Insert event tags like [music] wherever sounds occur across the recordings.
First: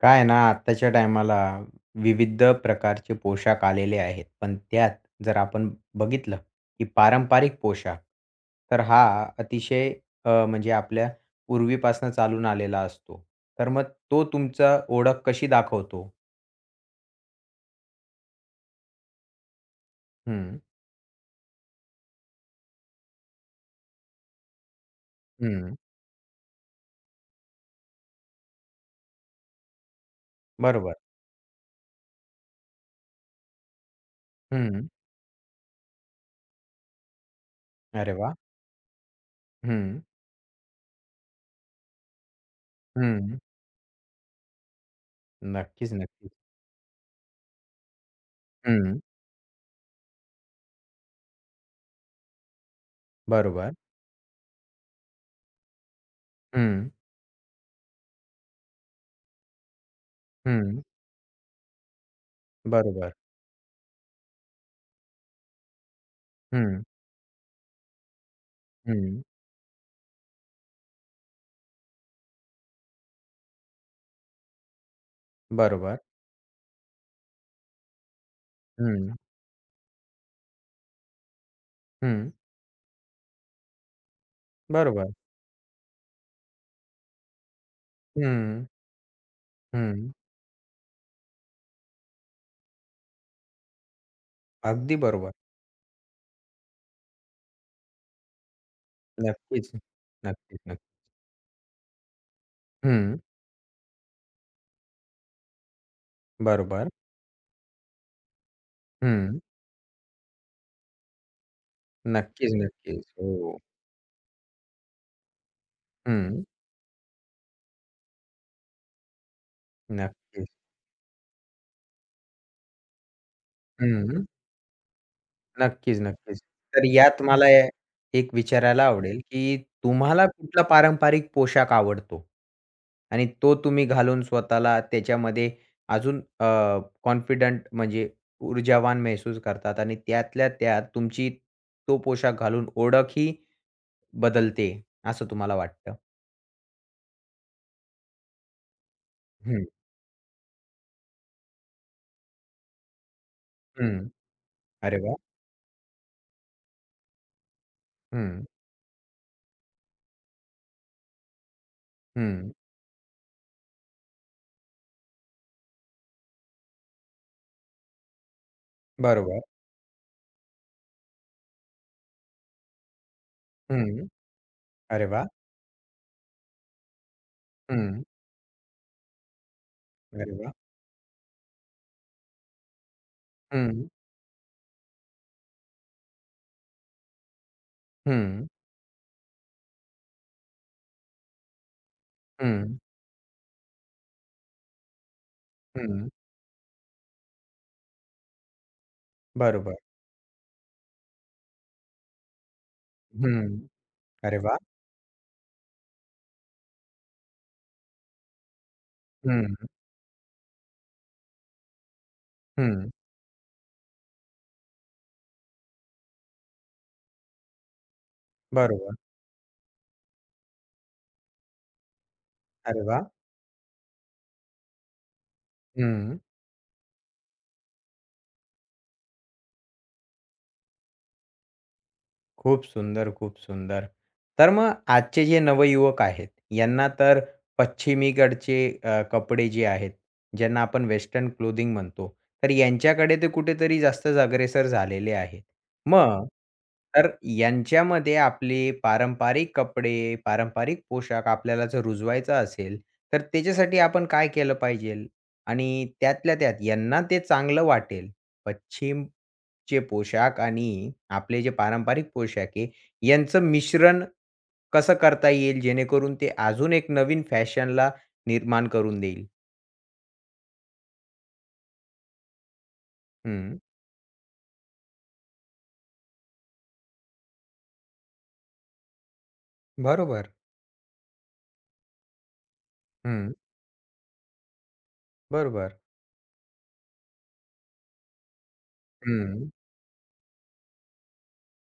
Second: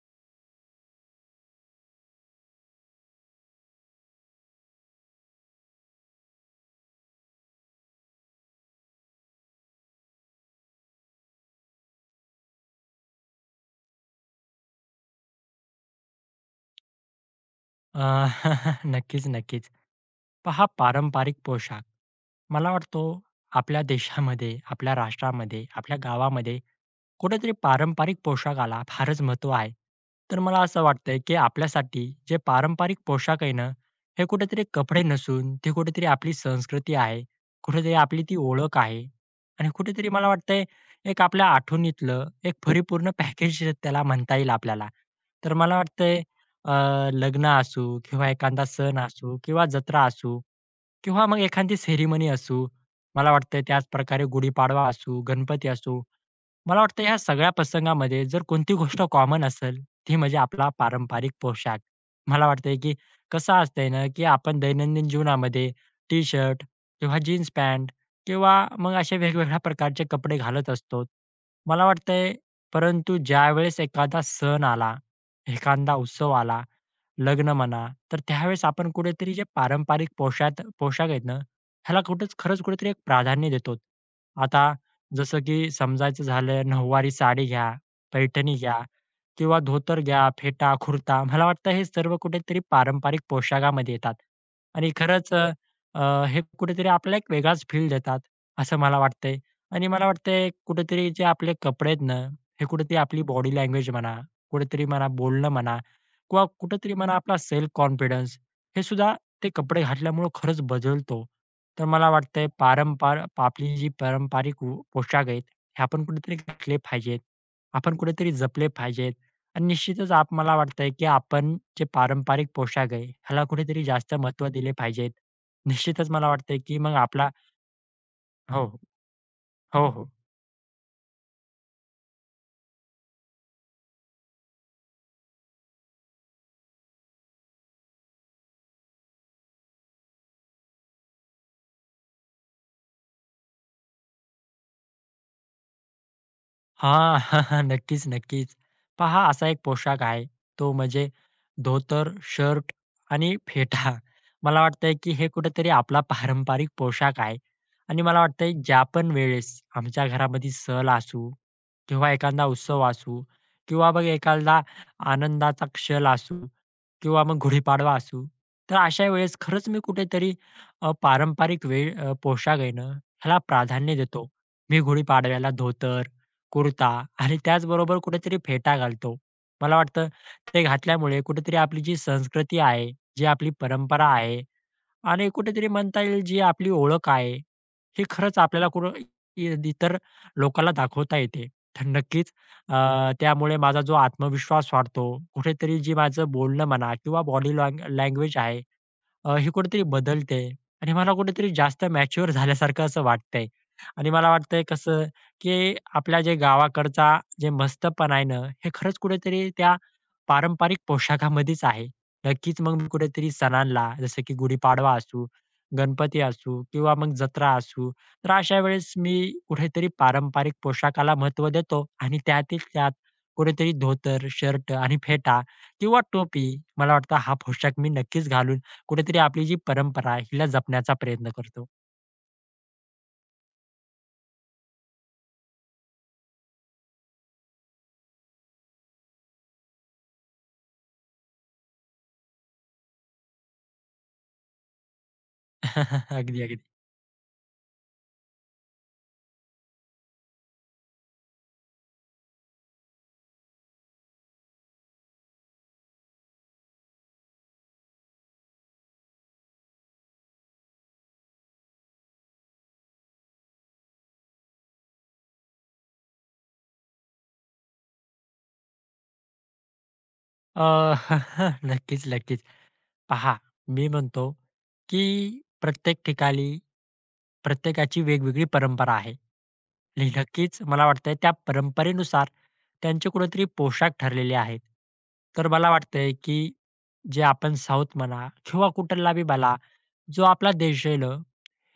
काय आहे ना आत्ताच्या टायमाला विविध प्रकारचे पोशाख आलेले आहेत. पण त्यात जर आपण बघितलं, की पारंपरिक पोशाख, तर हा अतिशय म्हणजे आपल्या पूर्वीपासून चालून आलेला असतो. तर मग तो तुमचा ओळख कशी दाखवतो? अ, [laughs] नक्कीच, नक्कीच. हं, पहा पारंपरिक पोशाख मला वाटतो आपल्या देशामध्ये, आपल्या राष्ट्रामध्ये, हं. आपल्या गावामध्ये कुठेतरी पारंपरिक पोशाखाला फारच महत्त्व आहे. तर मला असं बरोबर. वाटतंय, की आपल्यासाठी जे पारंपरिक पोशाख आहे ना, हे कुठेतरी हं. कपडे नसून ते कुठेतरी आपली संस्कृती आहे, कुठेतरी अरे आपली वाह! ती ओळख आहे आणि हं, कुठेतरी मला वाटतंय एक आपल्या आठवणीतलं एक परिपूर्ण हं. पॅकेज त्याला म्हणता येईल आपल्याला. तर मला नक्कीच, वाटतंय नक्कीच. अ, लग्न असू किंवा एखादा सण हं. असू किंवा जत्रा असू किंवा मग एखादी सेरेमनी असू, मला वाटतंय बरोबर. त्याचप्रकारे गुढीपाडवा असू, गणपती असू मला हं, वाटतं ह्या सगळ्या प्रसंगामध्ये जर कोणती गोष्ट कॉमन असेल, ती म्हणजे आपला हं. पारंपरिक पोशाख. मला वाटतंय की बरोबर. कसं असतंय ना, की आपण दैनंदिन जीवनामध्ये टी-शर्ट हं, किंवा जीन्स पॅन्ट किंवा मग असे हं. वेगवेगळ्या प्रकारचे कपडे घालत असतो. मला वाटतंय, परंतु ज्यावेळेस एखादा सण आला, एखादा बरोबर. उत्सव आला लग्न म्हणा, तर त्यावेळेस आपण हं, कुठेतरी जे पारंपरिक पोशाख पोशाख आहेत ना, ह्याला हं. कुठेच खरंच कुठेतरी एक प्राधान्य देतो. आता बरोबर. जसं की समजायचं झालं नऊवारी साडी घ्या, पैठणी हं. घ्या किंवा धोतर हं. घ्या, फेटा, कुर्ता. मला वाटतं हे सर्व कुठेतरी पारंपरिक पोशाखामध्ये येतात आणि अगदी खरंच बरोबर. अ, अ, हे कुठेतरी आपल्याला एक वेगळाच फील देतात, असं मला वाटतंय नक्कीच. आणि मला वाटतंय नक्कीच, नक्की कुठेतरी जे आपले कपडे आहेत ना, हे कुठेतरी हं. आपली बॉडी लँग्वेज म्हणा, कुठेतरी म्हणा बोलणं म्हणा किंवा बरोबर. कुठेतरी म्हणा आपला सेल्फ कॉन्फिडन्स हे सुद्धा हं. ते कपडे घातल्यामुळे खरंच बदलतो. तर मला वाटतंय नक्कीच, नक्कीच. हो. आपली जी पारंपरिक व पोशाख आहेत, हे आपण कुठेतरी हं. घातले पाहिजेत. आपण कुठेतरी जपले पाहिजेत आणि निश्चितच नक्कीच. मला वाटतंय, की आपण जे पारंपरिक पोशाख आहे, ह्याला कुठेतरी जास्त हं. महत्त्व दिले पाहिजेत. नक्कीच, निश्चितच मला नक्कीच. वाटतंय, की तर मग यात आपला मला एक हो. विचारायला आवडेल, की हो, हो. तुम्हाला कुठला पारंपरिक पोशाख आवडतो? आणि तो तुम्ही घालून स्वतःला त्याच्यामध्ये अजून कॉन्फिडंट म्हणजे ऊर्जावान महसूस करतात आणि त्यातल्या त्यात तुमची तो पोशाख घालून ओळखही बदलते, असं तुम्हाला वाटतं? हां. [laughs] नक्कीच, नक्कीच. पहा असा एक पोशाख आहे, तो म्हणजे धोतर, शर्ट आणि फेटा. हं. मला वाटतंय, अरे की वाह! हे कुठेतरी आपला पारंपरिक पोशाख आहे आणि मला हं, वाटतंय ज्या पण वेळेस आमच्या घरामध्ये सहल असू किंवा एखादा हं. उत्सव असू किंवा मग एखादा आनंदाचा क्षण असू किंवा मग गुढीपाडवा असू. तर अशा वेळेस बरोबर. खरंच मी कुठेतरी अ, पारंपरिक वे अ, पोशाख आहे ना, ह्याला प्राधान्य हं. देतो. मी अरे वाह! गुढीपाडव्याला धोतर, कुर्ता आणि त्याचबरोबर हं. कुठेतरी फेटा घालतो. मला वाटतं अरे वाह! ते घातल्यामुळे कुठेतरी आपली जी संस्कृती आहे, जी आपली हं, परंपरा आहे आणि कुठेतरी म्हणता येईल जी आपली ओळख आहे, ही खरंच हं, आपल्याला कुठं इतर लोकांना दाखवता येते. तर नक्कीच अ, हं, त्यामुळे माझा जो आत्मविश्वास वाढतो, कुठेतरी जी हं. माझं बोलणं म्हणा किंवा बॉडी लँग्वेज आहे हे बरोबर. कुठेतरी बदलतंय आणि मला कुठेतरी जास्त मॅच्युअर झाल्यासारखं असं वाटतंय. हं. आणि मला अरे वाह! वाटतंय कसं, की आपल्या जे गावाकडचा जे मस्तपणा आहे ना, हे खरंच कुठेतरी हं, त्या पारंपरिक पोशाखामध्येच आहे. नक्कीच मग मी हं. कुठेतरी सणांला जसं की गुढीपाडवा असू, गणपती असू किंवा मग जत्रा असू, तर अशा वेळेस बरोबर. मी कुठेतरी पारंपरिक पोशाखाला महत्त्व देतो आणि त्यातील अरे त्यात वाह! कुठेतरी धोतर, शर्ट आणि फेटा किंवा हं. टोपी मला वाटतं हा पोशाख मी नक्कीच घालून कुठेतरी आपली जी परंपरा आहे हिला जपण्याचा प्रयत्न करतो. खूप सुंदर, खूप सुंदर. तर मग आजचे जे नवयुवक आहेत, यांना तर पश्चिमीकडचे कपडे जे आहेत, ज्यांना आपण वेस्टर्न क्लोथिंग म्हणतो, तर यांच्याकडे ते कुठेतरी जास्तच अग्रेसर झालेले आहेत. [laughs] मग अगदी, अगदी. तर यांच्यामध्ये आपले पारंपरिक कपडे, पारंपरिक पोशाख आपल्याला जर रुजवायचा असेल, तर त्याच्यासाठी आपण काय केलं पाहिजेल? आणि त्यातल्या त्यात यांना ते चांगलं वाटेल, पश्चिम चे पोशाख आणि आपले जे पारंपरिक पोशाख आहे, यांचं मिश्रण कसं करता येईल जेणेकरून ते अजून एक नवीन फॅशनला निर्माण करून देईल? अ, [laughs] नक्कीच, नक्कीच. पहा, हं. मी म्हणतो, की प्रत्येक ठिकाणी प्रत्येकाची वेगवेगळी परंपरा आहे. आणि बरोबर. नक्कीच मला वाटतंय त्या परंपरेनुसार त्यांचे हं. कुठेतरी पोशाख ठरलेले आहेत. तर मला बरोबर. वाटतंय, की जे आपण साऊथ म्हणा किंवा कुठला बी हं. भला, जो आपला देश आहे ना,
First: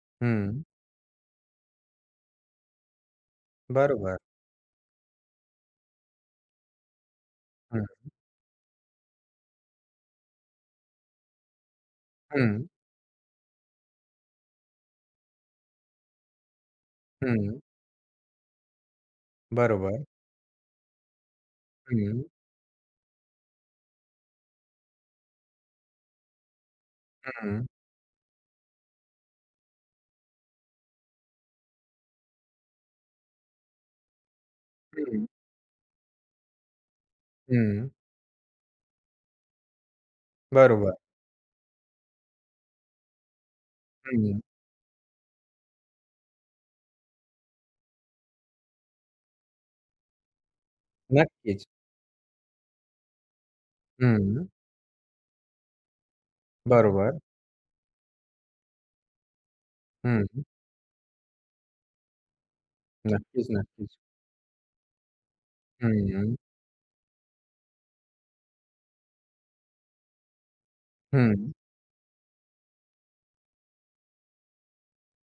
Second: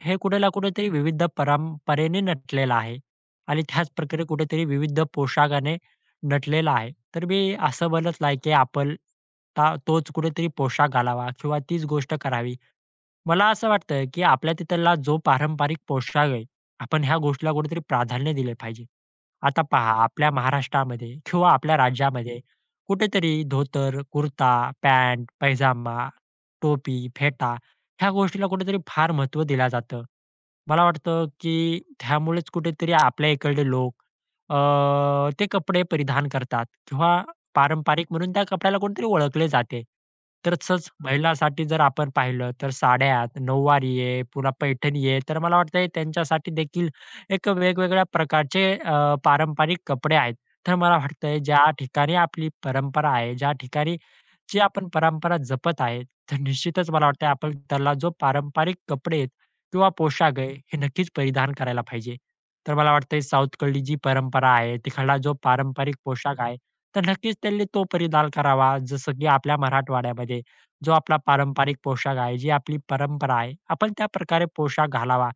हे कुठे ना हं. कुठेतरी विविध परंपरेने नटलेलं आहे आणि त्याच बरोबर. प्रकारे कुठेतरी विविध पोशाखाने नटलेला आहे. तर मी हं, असं म्हणत नाही की आपण तोच कुठेतरी पोशाख घालावा किंवा तीच गोष्ट करावी. हं, मला असं वाटतं, की आपल्या तिथला जो पारंपरिक पोशाख आहे, आपण ह्या गोष्टीला हं. कुठेतरी प्राधान्य दिले पाहिजे. आता पहा, बरोबर. आपल्या महाराष्ट्रामध्ये किंवा आपल्या हं, राज्यामध्ये कुठेतरी धोतर, कुर्ता, पॅन्ट, पैजामा, टोपी, फेटा हं, ह्या गोष्टीला कुठेतरी फार महत्त्व दिलं जातं. मला वाटतं, की त्यामुळेच कुठेतरी आपल्या इकडले लोक अ, हं, ते कपडे परिधान करतात किंवा हं. पारंपरिक म्हणून त्या कपड्याला कोणीतरी ओळखले जाते. तर तसंच बरोबर. महिलांसाठी जर आपण पाहिलं तर साड्या, नऊवारी आहे, हं. पुन्हा पैठणी आहे, तर मला वाटतंय त्यांच्यासाठी देखील एक वेगवेगळ्या प्रकारचे पारंपरिक कपडे आहेत. तर मला वाटतंय नक्कीच. ज्या ठिकाणी आपली परंपरा आहे, ज्या ठिकाणी हं. जी आपण परंपरा जपत आहे, तर निश्चितच मला बरोबर. वाटतंय आपण त्याला जो पारंपरिक कपडे आहेत किंवा हं. पोशाख आहे, हे नक्कीच परिधान करायला पाहिजे. तर मला वाटतंय नक्कीच, साऊथकडली जी नक्कीच. परंपरा आहे, तिकडला जो पारंपरिक हं, हं, पोशाख आहे, तर नक्कीच त्यांनी तो परिधान करावा. जसं की आपल्या मराठवाड्यामध्ये जो आपला हं. पारंपरिक पोशाख आहे, जी आपली परंपरा आहे, आपण त्या प्रकारे पोशाख घालावा.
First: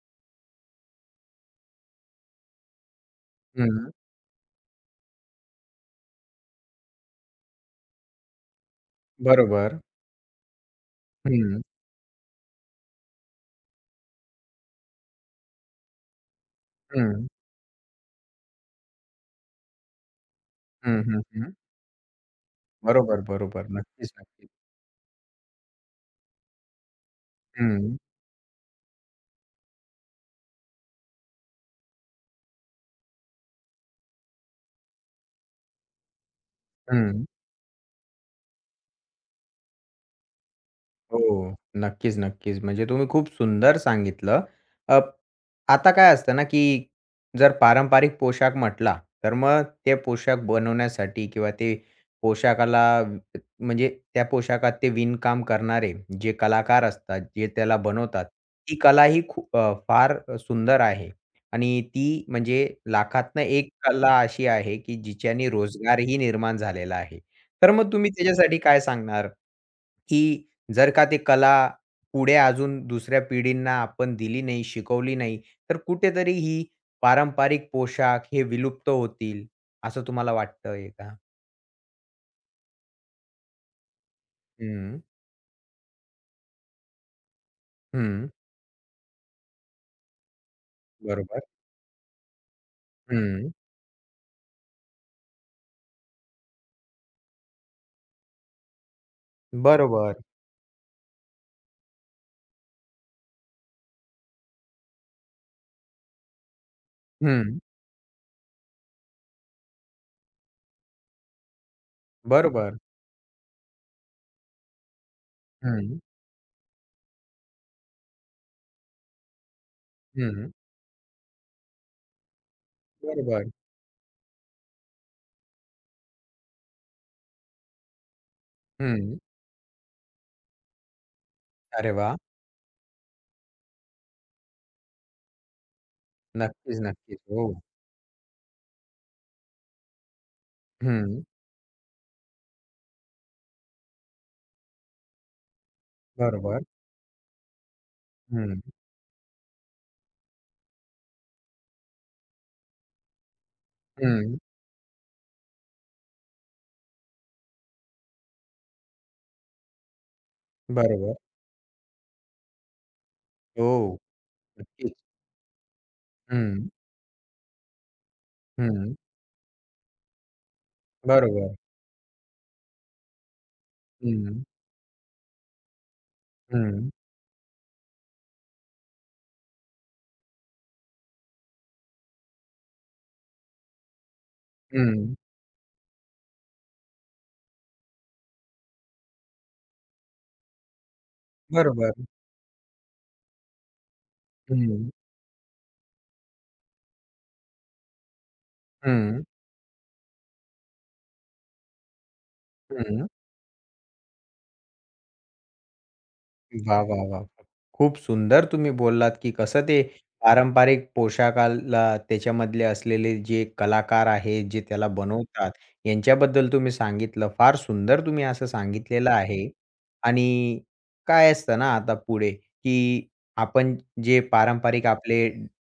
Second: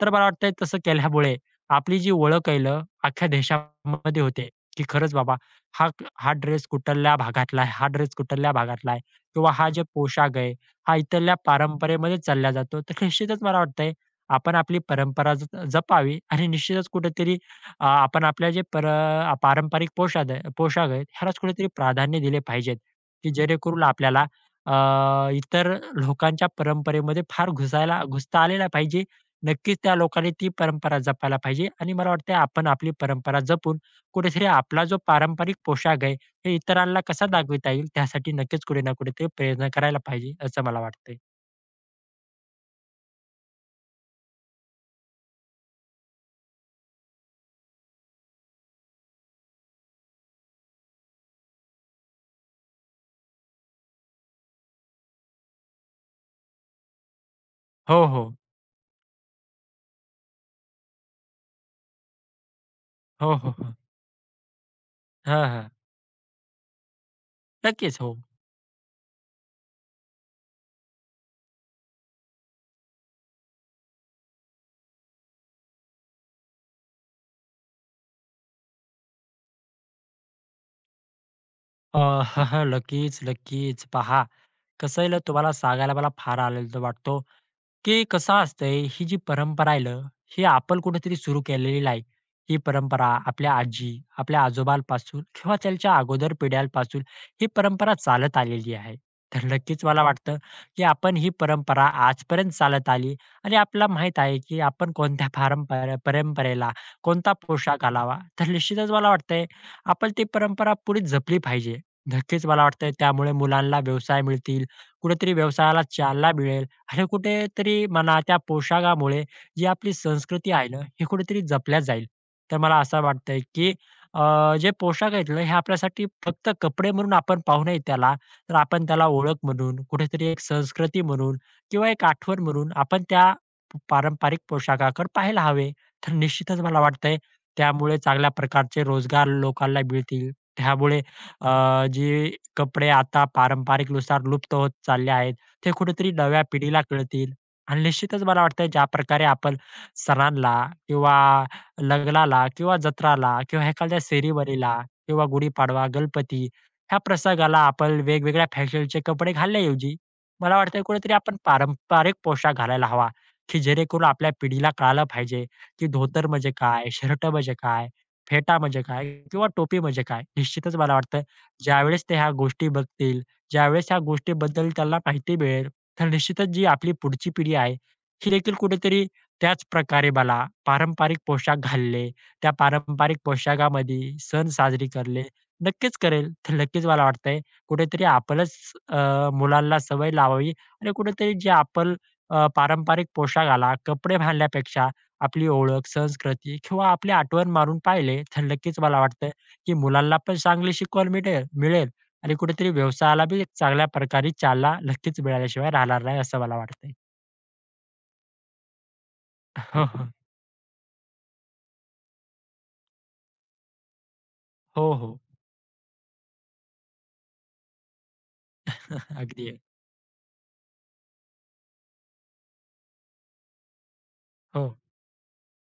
तर मला वाटतंय तसं केल्यामुळे आपली जी ओळख आहे ना, अख्ख्या देशामध्ये होते, की खरंच बाबा हा हा ड्रेस कुठल्या भागातला आहे, हा ड्रेस कुठल्या भागातला आहे किंवा हा बरोबर. जो पोशाख आहे, हा इथल्या हं, परंपरेमध्ये चालला जातो. तर निश्चितच मला वाटतंय आपण आपली परंपरा जपावी आणि निश्चितच हं, कुठेतरी आपण आपल्या पारंपरिक पोशाद आहे पोशाख हं, आहेत, हं, ह्यालाच हं. कुठेतरी प्राधान्य दिले पाहिजेत, बरोबर, की बरोबर. जेणेकरून नक्कीच, आपल्याला नक्कीच. अ, इतर लोकांच्या परंपरेमध्ये फार हं, घुसायला घुसता आलेला नाही पाहिजे. नक्कीच त्या लोकांनी ती परंपरा जपायला पाहिजे आणि मला वाटतंय आपण आपली परंपरा जपून कुठेतरी आपला जो पारंपरिक पोशाख आहे, हे इतरांना हं. कसा दाखविता येईल, त्यासाठी नक्कीच कुठे ना कुठे ते प्रयत्न करायला पाहिजे, असं मला वाटतंय. हो. नक्कीच, नक्कीच. म्हणजे तुम्ही खूप सुंदर सांगितलं. अ, आता काय असतं ना, की जर पारंपरिक पोशाख म्हटला, तर मग ते पोशाख बनवण्यासाठी किंवा ते पोशाखाला व- म्हणजे त्या पोशाखात ते विणकाम करणारे जे कलाकार असतात, जे त्याला हो, बनवतात, हो. ती कला ही खूप फार सुंदर आहे आणि ती म्हणजे हो, लाखातनं हो, एक हो. कला अशी आहे, की हां, जिच्याने हां. रोजगारही निर्माण झालेला आहे. तर मग नक्कीच, तुम्ही हो. त्याच्यासाठी काय सांगणार, की जर का ती कला पुढे अजून दुसऱ्या पिढींना आपण दिली नाही, शिकवली नाही, तर कुठेतरी ही पारंपरिक पोशाख हे विलुप्त होतील, असं तुम्हाला वाटतंय का? अ, [laughs] नक्कीच, नक्कीच. पहा, हं, कसं आहे ना, तुम्हाला सांगायला मला फार आनंद वाटतो, की हं. कसं असतंय, ही जी परंपरा आहे ना, ही आपण कुठेतरी सुरू बरोबर. केलेली नाही. ही परंपरा हं. आपल्या आजी, आपल्या आजोबांपासून किंवा त्यांच्या अगोदर पिढ्यांपासून ही परंपरा चालत आलेली आहे. तर नक्कीच मला बरोबर. वाटतं, की आपण ही परंपरा आजपर्यंत चालत आली आणि आपल्याला माहीत आहे, की आपण कोणत्या पारंपरे परंपरेला कोणता हं. पोशाख घालावा. तर निश्चितच मला वाटतंय, आपण ती परंपरा पुढे जपली पाहिजे. नक्कीच मला बरोबर. वाटतंय, त्यामुळे मुलांना व्यवसाय मिळतील, कुठेतरी व्यवसायाला हं, चालना मिळेल आणि कुठेतरी म्हणा त्या पोशाखामुळे जी आपली संस्कृती हं. आहे ना, हे कुठेतरी जपल्या जाईल. तर मला असं वाटतंय, बरोबर. की जे पोशाख आहेत ना, हे आपल्यासाठी फक्त कपडे म्हणून आपण पाहू नये त्याला, तर आपण त्याला हं. ओळख म्हणून, कुठेतरी एक संस्कृती म्हणून किंवा अरे एक वाह! आठवण म्हणून आपण त्या पारंपरिक पोशाखाकडे पाहायला हवे. तर निश्चितच नक्कीच, मला वाटतंय, नक्कीच. हो. त्यामुळे चांगल्या प्रकारचे रोजगार लोकांना मिळतील. त्यामुळे हं. अ, जे कपडे आता पारंपरिकनुसार लुप्त होत चालले आहेत. ते कुठेतरी नव्या बरोबर. पिढीला कळतील आणि निश्चितच मला हं, वाटतं ज्या प्रकारे आपण सणांला किंवा लग्नाला किंवा जत्राला किंवा एखाद्या हं. सेरीमनीला किंवा गुढीपाडवा, गणपती ह्या प्रसंगाला आपण वेगवेगळ्या फॅशनचे कपडे घालण्याऐवजी मला वाटतं कुठेतरी बरोबर. आपण पारंपरिक पोशाख घालायला हवा, की हो. जेणेकरून आपल्या पिढीला नक्कीच. कळालं पाहिजे, की धोतर म्हणजे हं, काय, शर्ट म्हणजे काय, फेटा म्हणजे हं. काय किंवा टोपी म्हणजे काय. निश्चितच मला वाटतं बरोबर. ज्यावेळेस ते ह्या गोष्टी बघतील ज्यावेळेस ह्या हं, गोष्टीबद्दल त्याला माहिती मिळेल, तर निश्चितच जी हं, आपली पुढची पिढी आहे, ही देखील कुठेतरी त्याच प्रकारे मला पारंपरिक पोशाख घालले, त्या पारंपरिक पोशाखामध्ये सण साजरे हं. करले, नक्कीच करेल. तर नक्कीच मला वाटतंय कुठेतरी आपणच मुलांना सवय लावावी आणि कुठेतरी जे आपण बरोबर. पारंपरिक पोशाखाला कपडे घालण्यापेक्षा हं, आपली ओळख, संस्कृती किंवा आपली आठवण मारून पाहिले, तर नक्कीच मला वाटतं, की मुलांना पण चांगली शिकवण मिळेल मिळेल. आणि कुठेतरी हं, हं. व्यवसायाला बी एक चांगल्या प्रकारे चालना नक्कीच मिळाल्याशिवाय राहणार नाही असं मला वाह, वाटतंय. वाह, वाह! खूप सुंदर तुम्ही बोललात, की कसं [laughs] ते हो, हो. पारंपरिक पोशाखाला त्याच्यामधले असलेले जे कलाकार आहेत, जे त्याला हो, हो. बनवतात, यांच्याबद्दल तुम्ही सांगितलं. फार सुंदर तुम्ही असं सांगितलेलं [laughs] आहे. अगदी. आहे. आणि काय असतं ना आता पुढे, की आपण जे हो. पारंपरिक आपले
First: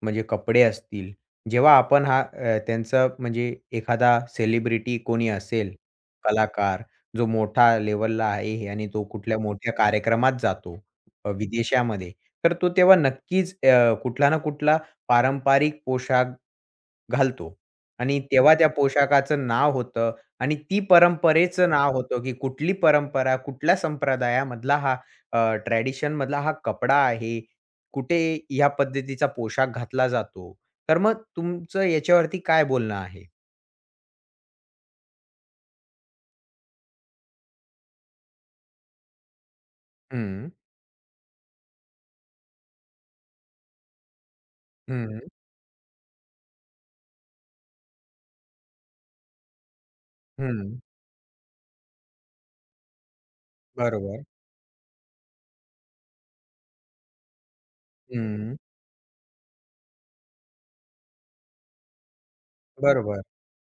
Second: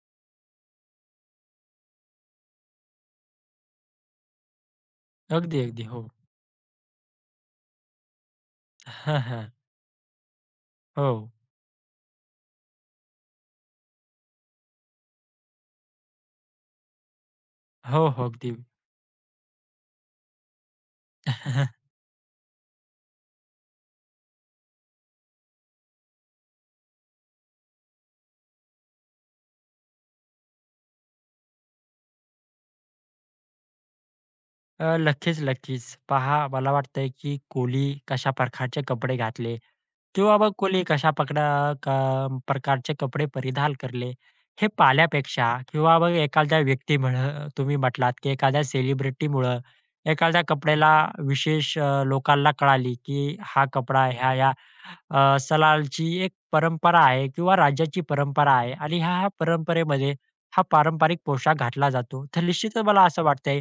म्हणजे कपडे असतील, जेव्हा आपण हा त्यांचा म्हणजे एखादा सेलिब्रिटी कोणी अगदी, असेल, अगदी. हो. कलाकार जो मोठा लेव्हलला आहे हे आणि [laughs] तो हां, कुठल्या हां. मोठ्या कार्यक्रमात जातो हो. विदेशामध्ये, तर तो तेव्हा नक्कीच कुठला ना कुठला पारंपरिक पोशाख घालतो हो, आणि हो. अगदी. तेव्हा त्या पोशाखाचं नाव होतं आणि ती परंपरेचं [laughs] नाव होतं, की कुठली परंपरा, कुठल्या संप्रदायामधला हा ट्रेडिशनमधला हा कपडा आहे. कुठे ह्या पद्धतीचा पोशाख घातला जातो. तर मग तुमचं याच्यावरती काय बोलणं आहे? नक्कीच, नक्कीच. पहा मला वाटतंय की कोहली कशा प्रकारचे कपडे घातले किंवा हं, मग कोहली हं. कशा पकडा क प्रकारचे कपडे परिधान करले, हे हं, पाहण्यापेक्षा किंवा मग एखाद्या व्यक्तीमुळं तुम्ही म्हटलात की एखाद्या सेलिब्रिटीमुळं एखाद्या हं. कपड्याला विशेष लोकांना कळाली की हा कपडा बरोबर. ह्या ह्या अ, सलालची एक परंपरा आहे किंवा राज्याची परंपरा हं, आहे आणि ह्या-ह्या परंपरेमध्ये हा पारंपरिक पोशाख घातला जातो. तर निश्चितच मला असं बरोबर. वाटतंय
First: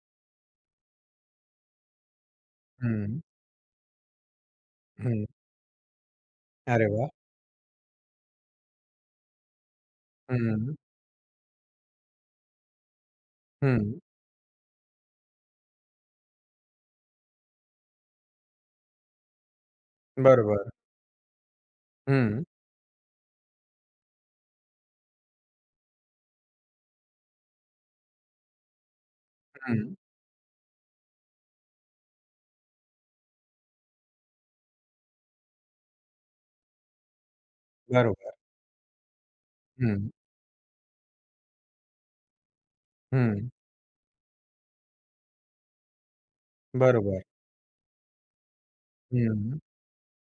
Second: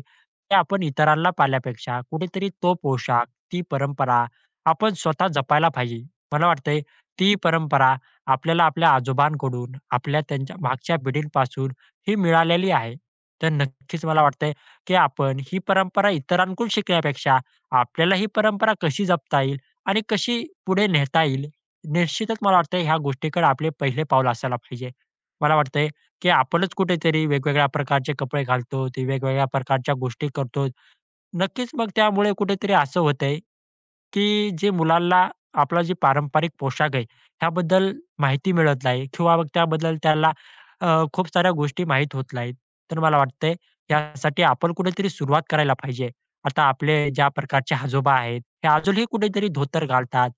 ते आपण इतरांना पाळल्यापेक्षा कुठेतरी तो हं, पोशाख, ती परंपरा आपण हं. स्वतः जपायला पाहिजे. मला वाटतंय अरे वाह! ती परंपरा आपल्याला आपल्या आजोबांकडून, आपल्या त्यांच्या हं, मागच्या पिढींपासून ही मिळालेली आहे. तर हं. नक्कीच मला वाटतंय, की आपण ही परंपरा इतरांकडून शिकण्यापेक्षा आपल्याला ही परंपरा कशी जपता येईल आणि कशी बरोबर. पुढे नेता येईल, निश्चितच हं, मला वाटतंय ह्या गोष्टीकडे आपले पहिले पाऊल असायला पाहिजे. मला वाटतंय की आपणच कुठेतरी वेगवेगळ्या प्रकारचे कपडे घालतो, ते वेगवेगळ्या हं. प्रकारच्या गोष्टी करतो. नक्कीच मग त्यामुळे कुठेतरी असं होतंय, की जे मुलांना आपला जे पारंपरिक पोशाख आहे, ह्याबद्दल बरोबर. माहिती मिळत नाही किंवा मग त्याबद्दल हं, त्याला खूप साऱ्या गोष्टी माहीत होत नाहीत. तर मला हं. वाटतंय यासाठी आपण कुठेतरी सुरुवात करायला पाहिजे. आता आपले बरोबर. ज्या प्रकारचे आजोबा आहेत, हे अजूनही कुठेतरी हं. धोतर घालतात,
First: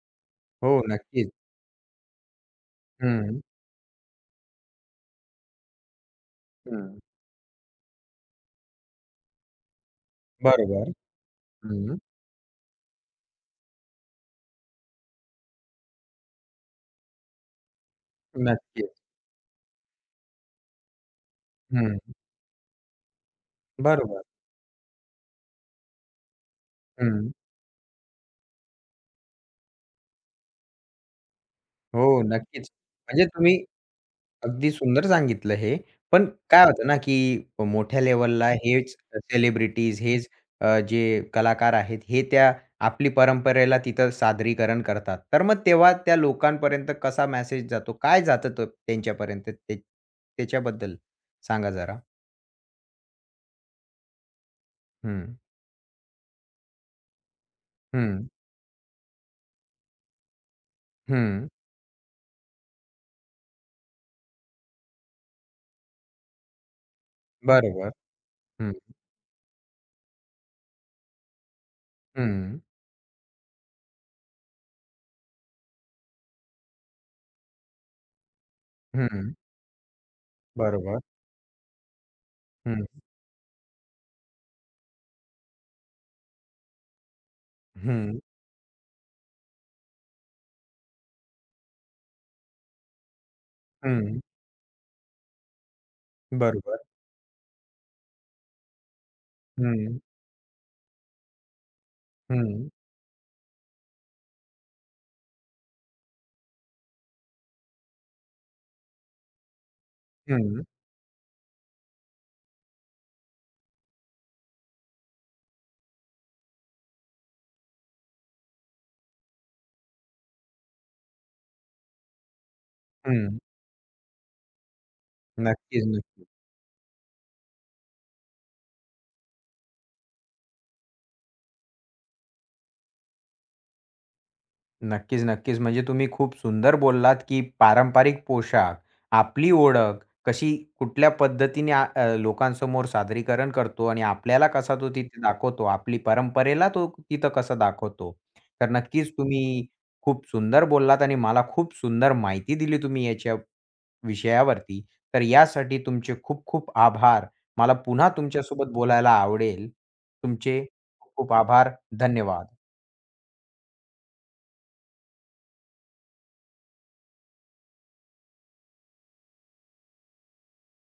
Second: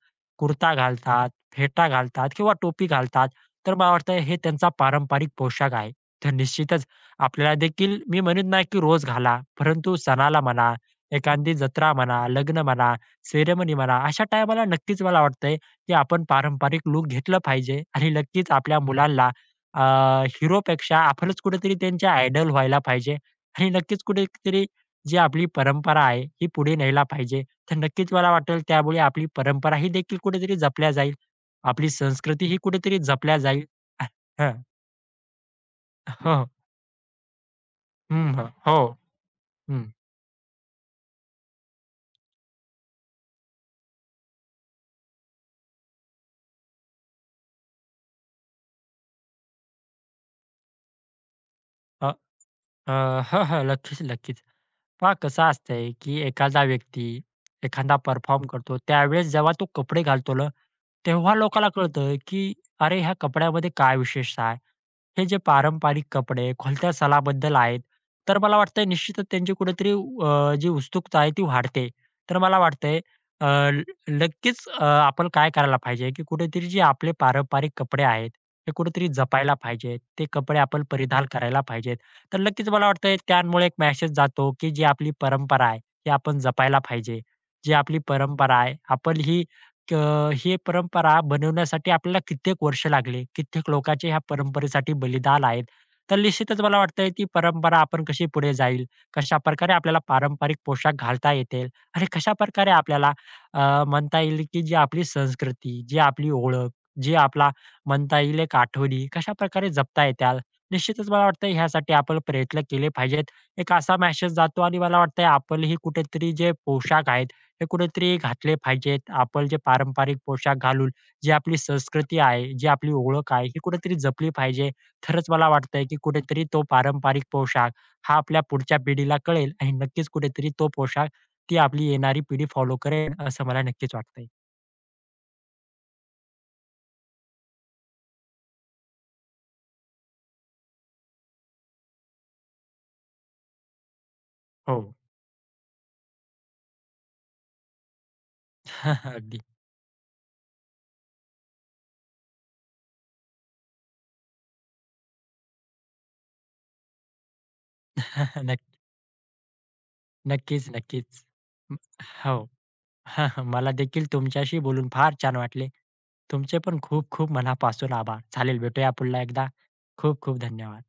हो, कुर्ता घालतात, नक्कीच. फेटा घालतात किंवा टोपी घालतात. हं, तर मला वाटतं हे त्यांचा पारंपरिक पोशाख आहे. तर निश्चितच हं. आपल्याला देखील मी म्हणत नाही, की रोज घाला, परंतु सणाला म्हणा बरोबर. एखादी जत्रा हं. म्हणा, लग्न म्हणा, सेरेमनी म्हणा, अशा टायमाला नक्कीच मला वाटतंय, की आपण पारंपरिक लूक घेतलं पाहिजे आणि नक्कीच आपल्या नक्कीच. मुलांना अ, हिरोपेक्षा आपणच कुठेतरी हं. त्यांचे आयडॉल व्हायला पाहिजे आणि नक्कीच बरोबर. कुठेतरी जी आपली परंपरा आहे, ही पुढे न्यायला हं. पाहिजे. तर नक्कीच मला वाटेल त्यामुळे आपली परंपरा ही देखील कुठेतरी जपल्या जाईल. आपली हो, संस्कृती ही नक्कीच. कुठेतरी म्हणजे जपल्या तुम्ही जाईल. अ- हं. अगदी सुंदर सांगितलं हे. पण हो. काय होतं ना, की मोठ्या हं. लेव्हलला हो. हेच हं. सेलिब्रिटीज, हेच जे कलाकार आहेत, हे त्या आपली परंपरेला तिथं सादरीकरण करतात. तर मग तेव्हा त्या लोकांपर्यंत कसा मेसेज जातो? काय जातं तो त्यांच्यापर्यंत? ते त्याच्याबद्दल सांगा जरा. हो, हो. नक्कीच, नक्कीच. पहा हं, कसं असतंय, की एखादा व्यक्ती एखादा हं, परफॉर्म करतो, त्यावेळेस जेव्हा तो कपडे घालतो ना, तेव्हा हं. लोकाला कळतं, की अरे, ह्या कपड्यामध्ये काय विशेष आहे? हे जे पारंपरिक कपडे खोलत्या सणाबद्दल आहेत, बरोबर. तर मला हं, वाटतंय निश्चितच त्यांची कुठेतरी जी उत्सुकता आहे ती वाढते. तर मला हं, वाटतंय अ, ल- नक्कीच आपण काय करायला पाहिजे, की कुठेतरी जे आपले पारंपरिक कपडे आहेत, हे कुठेतरी हं. जपायला पाहिजेत. ते कपडे आपण बरोबर. परिधान करायला पाहिजेत. तर नक्कीच मला हं, वाटतंय त्यामुळे एक मेसेज जातो, की जी आपली परंपरा आहे, ती आपण जपायला पाहिजे. जी आपली हं, परंपरा आहे, आपण ही अ, हे परंपरा बनवण्यासाठी आपल्याला कित्येक वर्ष लागले. कित्येक लोकांचे ह्या हं. परंपरेसाठी बलिदान आहेत. तर निश्चितच मला बरोबर. वाटतंय ती परंपरा आपण कशी पुढे जाईल, कशाप्रकारे आपल्याला हं, पारंपरिक पोशाख घालता येतील आणि हं, कशाप्रकारे आपल्याला म्हणता येईल की जी आपली संस्कृती, जी आपली ओळख, जी आपला म्हणता येईल एक आठवणी कशाप्रकारे जपता येतील. हं, निश्चितच मला वाटतं ह्यासाठी आपण प्रयत्न केले पाहिजेत. एक असा मेसेज जातो आणि मला वाटतंय आपणही कुठेतरी जे पोशाख आहेत हे कुठेतरी घातले पाहिजेत. आपण जे पारंपरिक पोशाख घालून जी आपली संस्कृती आहे, जी आपली ओळख हं. आहे, ही कुठेतरी जपली पाहिजे. खरंच मला वाटतंय, नक्कीच, की नक्कीच. कुठेतरी तो पारंपरिक पोशाख हा आपल्या पुढच्या पिढीला कळेल आणि नक्कीच कुठेतरी तो पोशाख ती आपली येणारी पिढी फॉलो करेल, असं मला नक्कीच वाटतंय. नक्कीच, नक्कीच. म्हणजे तुम्ही खूप सुंदर बोललात, की पारंपरिक पोशाख, आपली ओळख कशी कुठल्या पद्धतीने लोकांसमोर सादरीकरण करतो आणि आपल्याला कसा हो. तो तिथे दाखवतो, आपली परंपरेला तो तिथं कसं दाखवतो. तर नक्कीच [laughs] अगदी. तुम्ही खूप सुंदर बोललात आणि मला खूप सुंदर माहिती दिली तुम्ही याच्या विषयावरती. तर यासाठी तुमचे खूप खूप आभार. मला पुन्हा [laughs] तुमच्यासोबत नक्क बोलायला आवडेल. तुमचे नक्कीच, खूप नक्कीच. खूप आभार. म हो. धन्यवाद. [laughs] मला देखील तुमच्याशी बोलून फार छान वाटले. तुमचे पण खूप खूप मनापासून आभार. चालेल, भेटूया पुन्हा एकदा. खूप खूप धन्यवाद.